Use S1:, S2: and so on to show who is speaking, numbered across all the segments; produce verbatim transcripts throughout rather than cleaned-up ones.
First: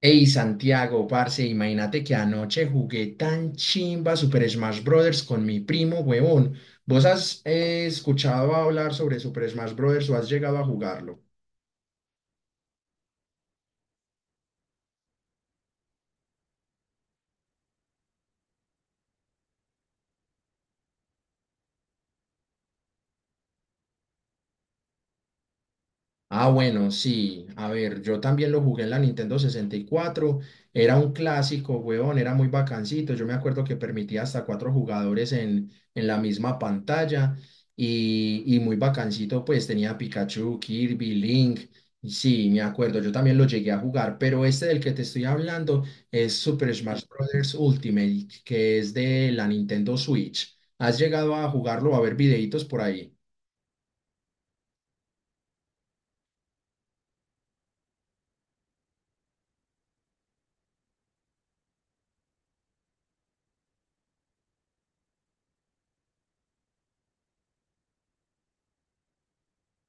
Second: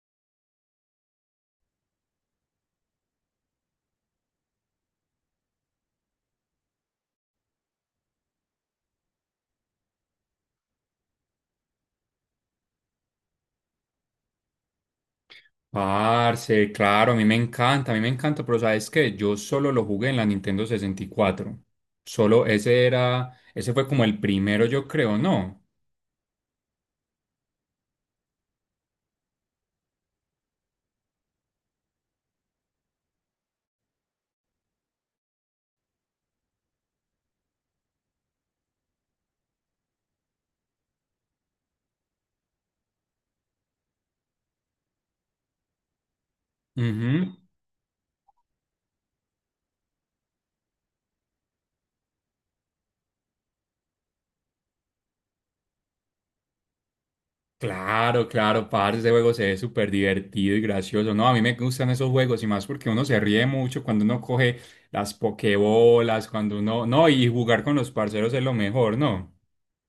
S1: Ey, Santiago, parce, imagínate que anoche jugué tan chimba Super Smash Brothers con mi primo, huevón. ¿Vos has eh, escuchado hablar sobre Super Smash Brothers o has llegado a jugarlo?
S2: Parce, claro, a mí me encanta, a mí me encanta, pero ¿sabes qué? Yo solo lo jugué en la Nintendo sesenta y cuatro. Solo ese era, ese fue como el primero, yo creo, ¿no?
S1: Ah, bueno, sí. A ver, yo también lo jugué en la Nintendo sesenta y cuatro. Era un clásico, weón, era muy bacancito. Yo me acuerdo que permitía hasta cuatro jugadores en, en la misma pantalla y, y muy bacancito, pues tenía Pikachu, Kirby, Link. y Sí, me acuerdo, yo también lo llegué a jugar, pero este del que te estoy hablando es Super Smash
S2: Ujú.
S1: Bros. Ultimate, que es de la Nintendo Switch. ¿Has llegado a jugarlo, a ver videitos por ahí?
S2: Claro, claro, parce, ese juego se ve súper divertido y gracioso. No, a mí me gustan esos juegos y más porque uno se ríe mucho cuando uno coge las pokebolas, cuando uno, no, y jugar con los parceros es lo mejor, ¿no?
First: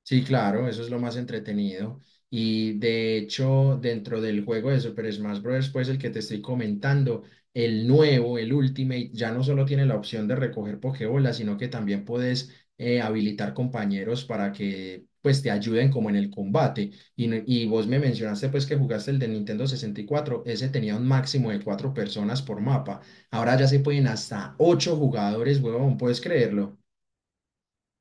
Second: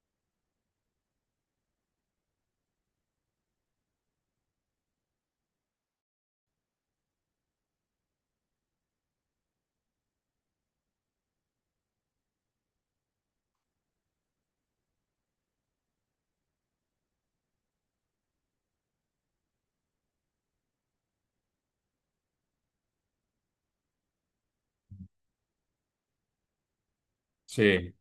S1: Sí, claro, eso es lo más entretenido. Y de hecho, dentro del juego de Super Smash Bros., pues el que te estoy comentando, el nuevo, el Ultimate, ya no solo tiene la opción de recoger Pokébolas, sino que también puedes eh, habilitar compañeros para que pues te ayuden como en el combate. Y, no- y vos me mencionaste pues que jugaste el de Nintendo sesenta y cuatro, ese tenía un máximo de cuatro personas por mapa. Ahora ya se pueden hasta ocho jugadores, huevón, ¿puedes creerlo?
S2: Sí.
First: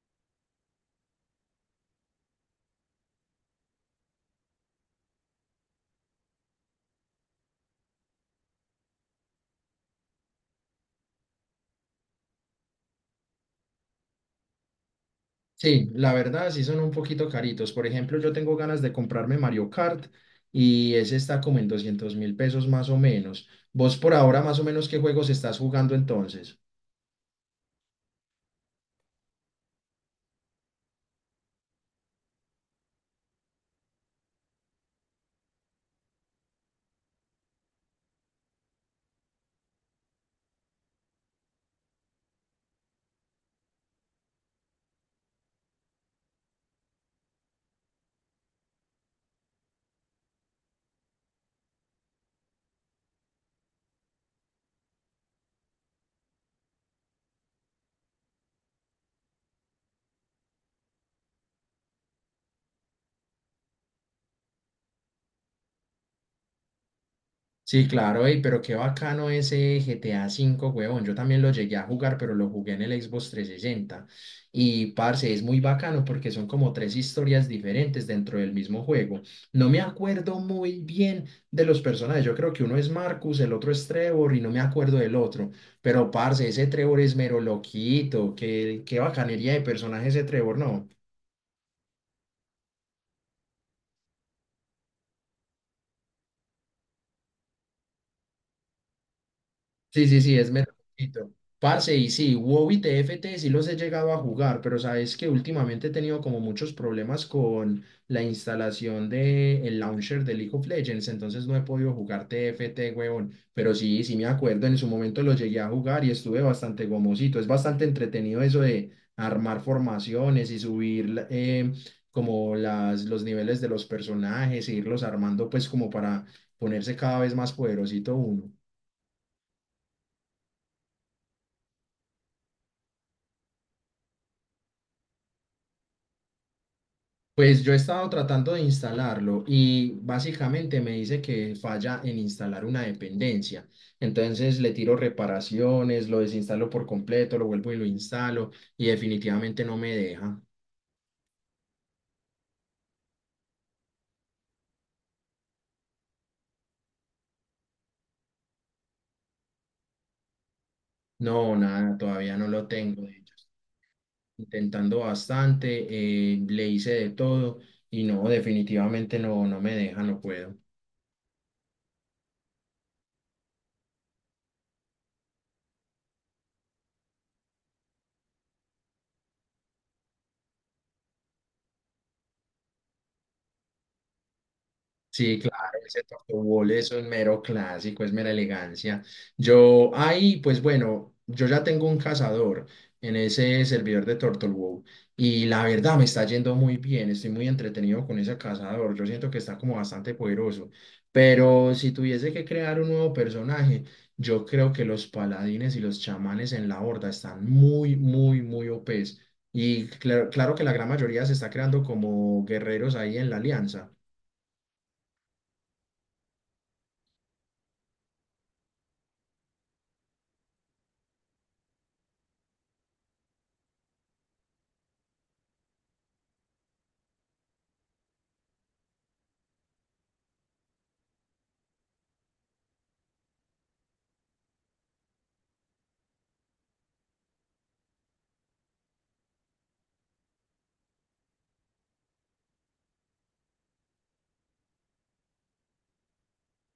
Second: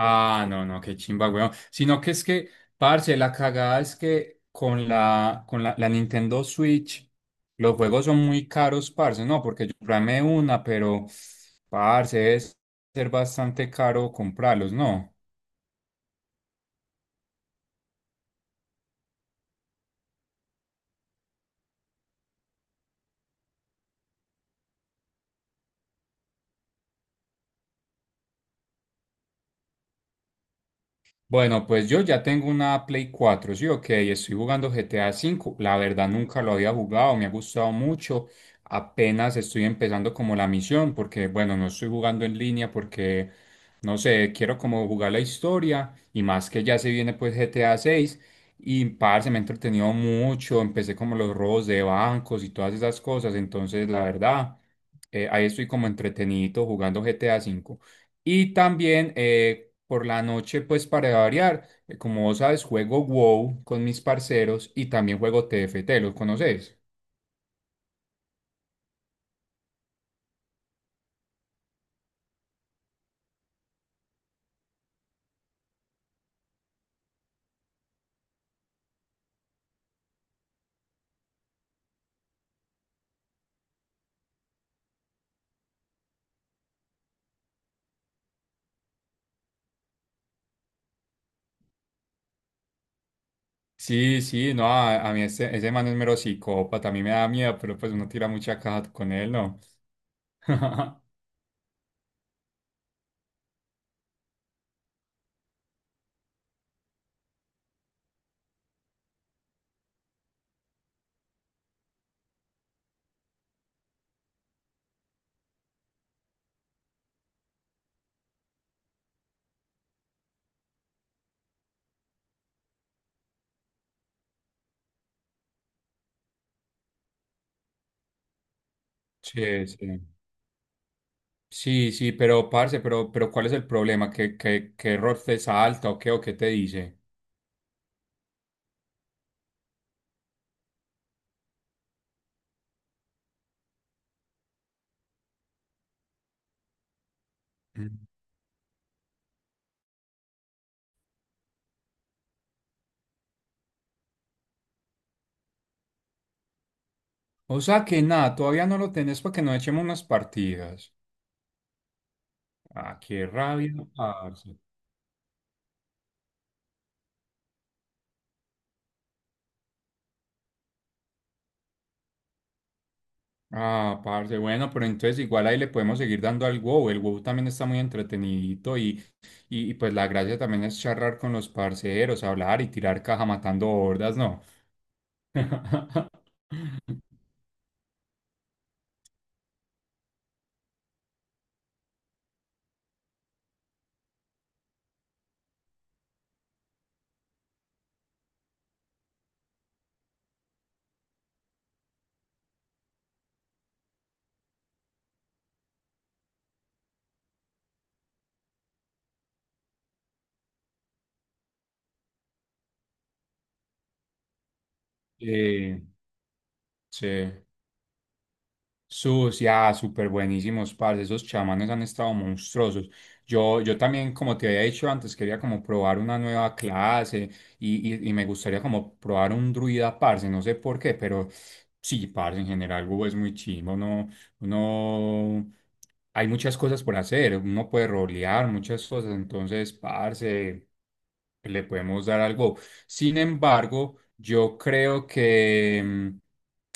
S2: Ah, no, no, qué chimba, weón. Sino que es que, parce, la cagada es que con la, con la, la Nintendo Switch, los juegos son muy caros, parce, no, porque yo programé una, pero, parce, es ser bastante caro comprarlos, ¿no?
S1: Sí, la verdad sí son un poquito caritos. Por ejemplo, yo tengo ganas de comprarme Mario Kart y ese está como en doscientos mil pesos más o menos. Vos por ahora más o menos qué juegos estás jugando entonces.
S2: Bueno, pues yo ya tengo una Play cuatro, sí, ok, estoy jugando GTA cinco. La verdad nunca lo había jugado, me ha gustado mucho. Apenas estoy empezando como la misión, porque bueno, no estoy jugando en línea porque, no sé, quiero como jugar la historia y más que ya se viene pues GTA seis. Y parce, me he entretenido mucho, empecé como los robos de bancos y todas esas cosas, entonces la verdad, eh, ahí estoy como entretenido jugando G T A V. Y también eh, por la noche, pues para variar, eh, como vos sabes, juego WoW con mis parceros y también juego T F T, ¿los conoces?
S1: Sí, claro, ey, pero qué bacano ese G T A V, huevón. Yo también lo llegué a jugar, pero lo jugué en el Xbox trescientos sesenta. Y, parce, es muy bacano porque son como tres historias diferentes dentro del mismo juego. No me acuerdo muy bien de los personajes. Yo creo que uno es Marcus, el otro es Trevor y no me acuerdo del otro. Pero, parce, ese Trevor es mero loquito. Qué, qué bacanería de personaje ese Trevor, ¿no?
S2: Sí, sí, no, a, a mí ese, ese man es mero psicópata, a mí me da miedo, pero pues uno tira mucha caja con él, ¿no?
S1: Sí, sí, sí, es metalcito. Parce, y sí, WoW y T F T sí los he llegado a jugar, pero sabes que últimamente he tenido como muchos problemas con la instalación del launcher de League of Legends, entonces no he podido jugar T F T, huevón. Pero sí, sí me acuerdo, en su momento lo llegué a jugar y estuve bastante gomosito. Es bastante entretenido eso de armar formaciones y subir la- eh, como las, los niveles de los personajes e irlos armando pues como para ponerse cada vez más poderosito uno.
S2: Sí, sí. Sí, sí, pero parce, pero, pero ¿cuál es el problema? ¿Qué, qué, qué error te salta o qué, o qué te dice?
S1: Pues yo he estado tratando de instalarlo y básicamente me dice que falla en instalar una dependencia. Entonces le tiro reparaciones, lo desinstalo por completo, lo vuelvo y lo
S2: Mm.
S1: instalo y definitivamente no me deja.
S2: O sea que nada, todavía no lo tenés para que nos echemos unas partidas.
S1: No, nada, todavía no lo
S2: Ah,
S1: tengo, de
S2: qué
S1: hecho.
S2: rabia, parce.
S1: Intentando bastante, eh, le hice de todo y no, definitivamente no, no me deja, no puedo.
S2: Ah, parce, bueno, pero entonces igual ahí le podemos seguir dando al WoW. El WoW también está muy entretenidito y, y, y pues la gracia también es charlar con los parceros, hablar y tirar caja matando hordas, ¿no?
S1: Sí, claro, ese tocobol es un mero clásico, es mera elegancia. Yo ahí, pues bueno, yo ya tengo un cazador en ese servidor de TurtleWow y la verdad me está yendo muy bien, estoy muy entretenido con ese cazador, yo siento que está como bastante poderoso, pero si tuviese que crear un nuevo personaje, yo creo que los paladines y los chamanes en la horda están muy, muy, muy O Ps, y claro, claro que la gran mayoría se está creando como guerreros ahí en la alianza.
S2: Eh, sí. Sus, ya, súper buenísimos, parce. Esos chamanes han estado monstruosos. Yo, yo también, como te había dicho antes, quería como probar una nueva clase y, y, y me gustaría como probar un druida, parce. No sé por qué, pero sí, parce, en general, Google es muy chimo, ¿no? Uno, hay muchas cosas por hacer, uno puede rolear muchas cosas, entonces, parce, le podemos dar algo. Sin embargo, yo creo que mm,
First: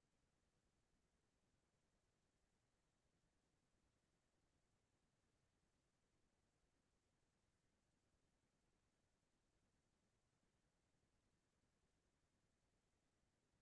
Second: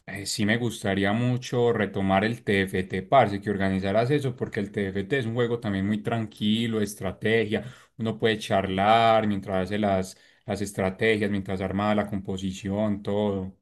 S2: eh, sí me gustaría mucho retomar el T F T, parce, que organizaras eso, porque el T F T es un juego también muy tranquilo, de estrategia, uno puede charlar mientras hace las, las estrategias, mientras arma la composición, todo.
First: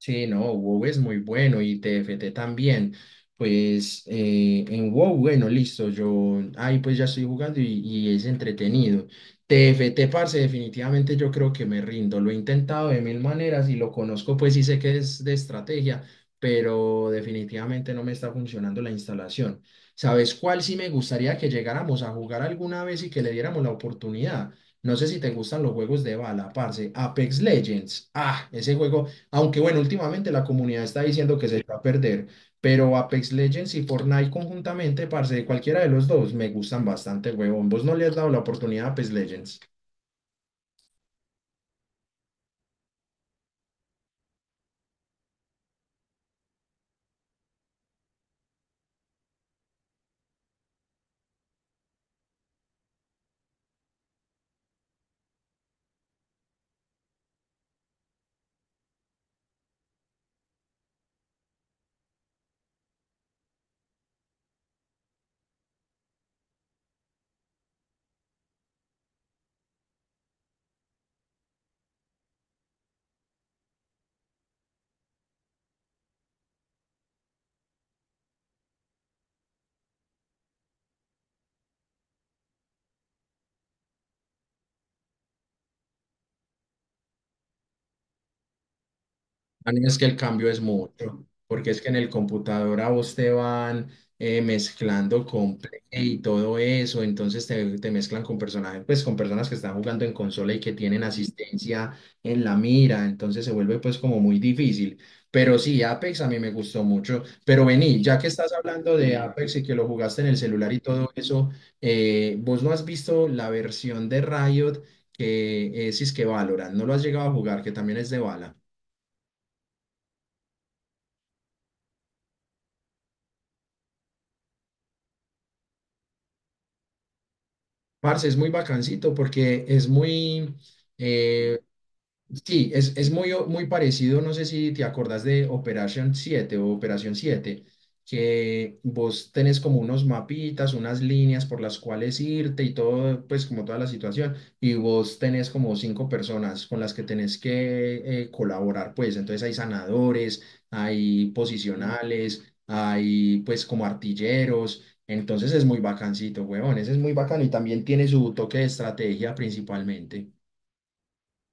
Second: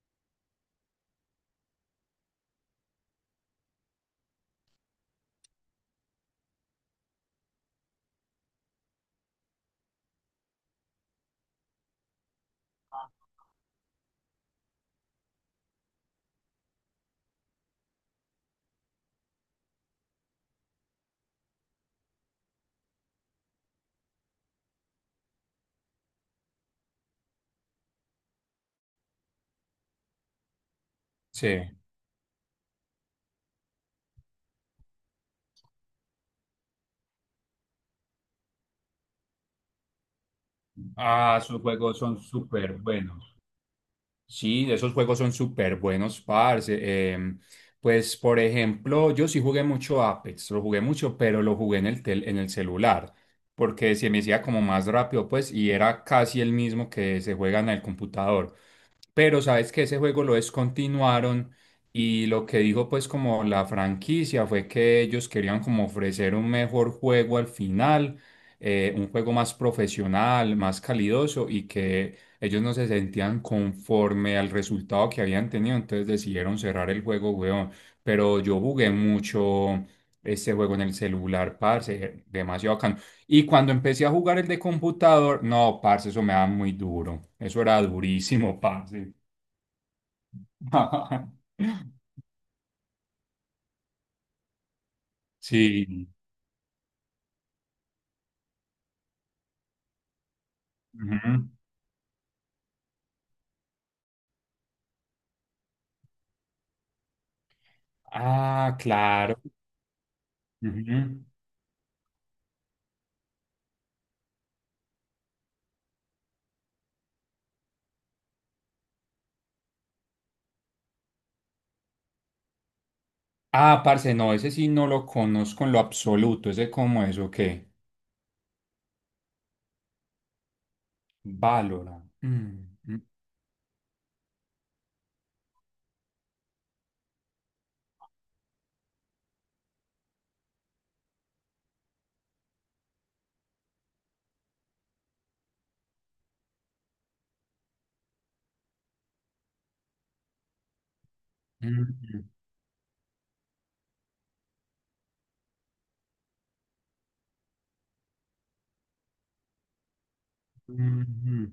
S1: Sí, no, WoW es muy bueno y T F T también. Pues eh, en WoW, bueno, listo, yo ahí pues ya estoy jugando y, y, es entretenido. T F T, parce, definitivamente yo creo que me rindo. Lo he intentado de mil maneras y lo conozco, pues sí sé que es de estrategia, pero definitivamente no me está funcionando la instalación. ¿Sabes cuál sí me gustaría que llegáramos a jugar alguna vez y que le diéramos la oportunidad? No sé si te gustan los juegos de bala, parce. Apex Legends. Ah, ese juego. Aunque bueno, últimamente la comunidad está diciendo que
S2: Sí.
S1: se va a perder, pero Apex Legends y Fortnite conjuntamente, parce, cualquiera de los dos, me gustan bastante, huevón. ¿Vos no le has dado la oportunidad a Apex Legends?
S2: Ah, sus juegos son súper buenos. Sí, esos juegos son súper buenos, parce. Em, pues, por ejemplo, yo sí jugué mucho Apex, lo jugué mucho, pero lo jugué en el tel- en el celular, porque se me hacía como más rápido, pues, y era casi el mismo que se juega en el computador. Pero sabes que ese juego lo descontinuaron y lo que dijo pues como la franquicia fue que ellos querían como ofrecer un mejor juego al final, eh, un juego más profesional, más calidoso y que ellos no se sentían conforme al resultado que habían tenido, entonces decidieron cerrar el juego, weón. Pero yo jugué mucho ese juego en el celular, parce, demasiado bacano. Y cuando empecé a jugar el de computador, no, parce, eso me daba muy duro. Eso era durísimo, parce.
S1: Dani, Es que el cambio es mucho, porque es que en el computador a vos te van eh, mezclando con Play
S2: Sí.
S1: y todo eso, entonces te, te mezclan con personajes, pues con personas que están jugando en consola y que tienen
S2: Ujú.
S1: asistencia en la mira, entonces se vuelve pues como muy difícil. Pero sí, Apex a mí me gustó mucho. Pero vení, ya que estás
S2: Ah,
S1: hablando de
S2: claro.
S1: Apex y que lo jugaste en el celular y todo
S2: Ujú.
S1: eso, eh, vos no has visto la versión de Riot que es, es que Valorant, no lo has llegado a jugar, que también es de bala.
S2: Ah, parce, no, ese sí no lo conozco en lo absoluto. Ese como eso, ¿qué?
S1: Parce, es muy bacancito porque es muy, Mm. eh,
S2: Valora.
S1: sí,
S2: Mm,
S1: es,
S2: mm,
S1: es muy, o- muy parecido, no sé si te acordás de Operation siete o Operación siete, que vos tenés como unos mapitas, unas líneas por las cuales irte y todo, pues como toda la situación, y vos tenés como cinco personas con las que tenés que eh, colaborar, pues entonces hay sanadores, hay
S2: mm,
S1: posicionales, hay pues como artilleros, entonces es muy bacancito, huevón, ese es muy bacano y también tiene su toque de estrategia principalmente.
S2: mm, mm. Mm.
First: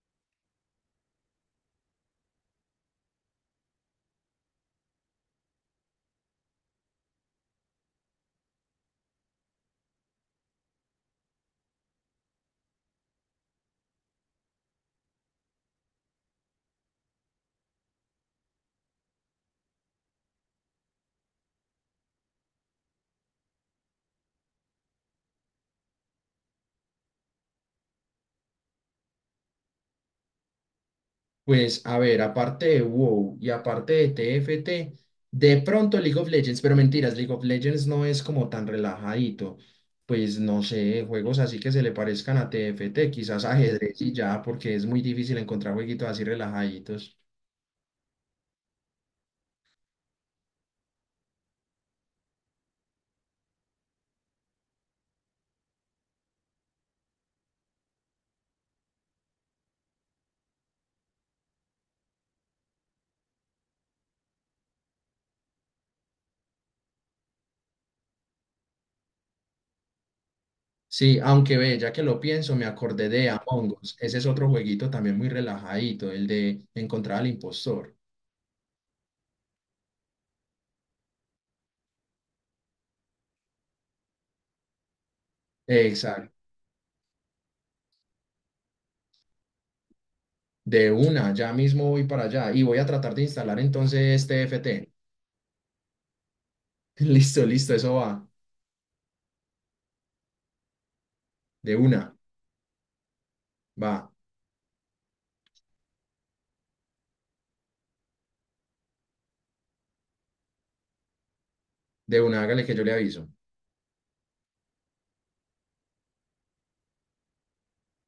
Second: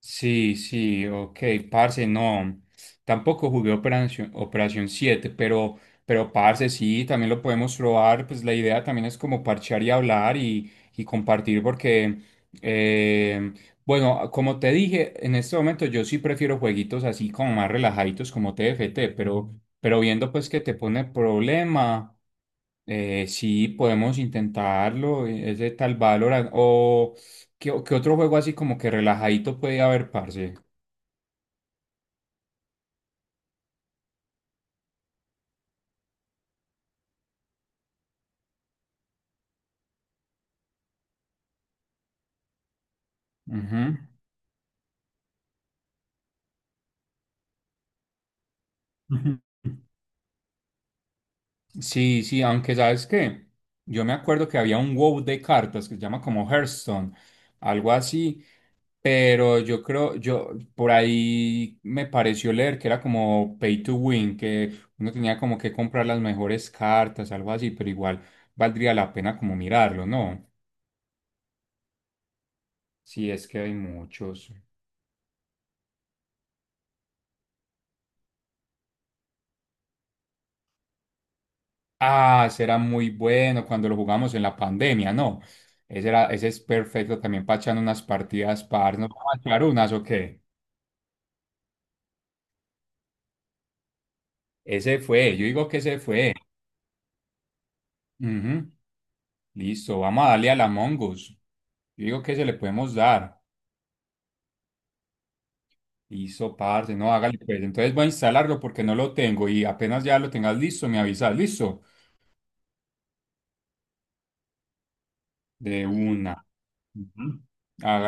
S2: Sí, sí, ok, parce, no, tampoco jugué Operación, Operación siete, pero, pero parce, sí, también lo podemos probar, pues la idea también es como parchar y hablar y, y compartir porque, eh, bueno, como te dije, en este momento yo sí prefiero jueguitos así como más relajaditos como T F T, pero, pero viendo pues que te pone problema. Eh, sí, podemos intentarlo, eh, ese tal Valorant, o qué, o- qué otro juego así como que relajadito puede haber, parce.
S1: Pues a ver, aparte de WoW y aparte de T F T, de pronto League of Legends, pero mentiras, League of Legends no es como tan relajadito. Pues no sé, juegos así que se le parezcan a T F T quizás
S2: Ujú.
S1: ajedrez y ya, porque es muy difícil encontrar jueguitos así relajaditos.
S2: Ujú. Sí, sí, aunque sabes qué, yo me acuerdo que había un WoW de cartas que se llama como Hearthstone, algo así, pero yo creo, yo por ahí me pareció leer que era como pay to win, que uno tenía como que comprar las mejores cartas, algo así, pero igual valdría la pena como mirarlo, ¿no?
S1: Sí, aunque ve, ya que lo pienso, me acordé de
S2: Sí, es que hay
S1: Among Us. Ese es otro
S2: muchos.
S1: jueguito también muy relajadito, el de encontrar al impostor.
S2: Ah, ese era muy bueno cuando lo jugamos en la pandemia, ¿no? Ese era,
S1: Exacto.
S2: ese es perfecto también para echar unas partidas par. ¿No vamos a echar unas o qué?
S1: De una, ya mismo voy para allá y voy a tratar de instalar entonces T F T.
S2: Ese fue, yo digo que ese fue.
S1: Listo, listo, eso va.
S2: Ujú. Listo, vamos a darle a la Mongoose.
S1: De
S2: Yo
S1: una,
S2: digo que se le podemos dar.
S1: va.
S2: Listo, parce, no, hágale pues. Entonces voy a instalarlo porque no lo tengo y apenas ya lo tengas listo, me avisas, listo.
S1: De una, hágale que yo le aviso.
S2: De una. Ujú. Hágale.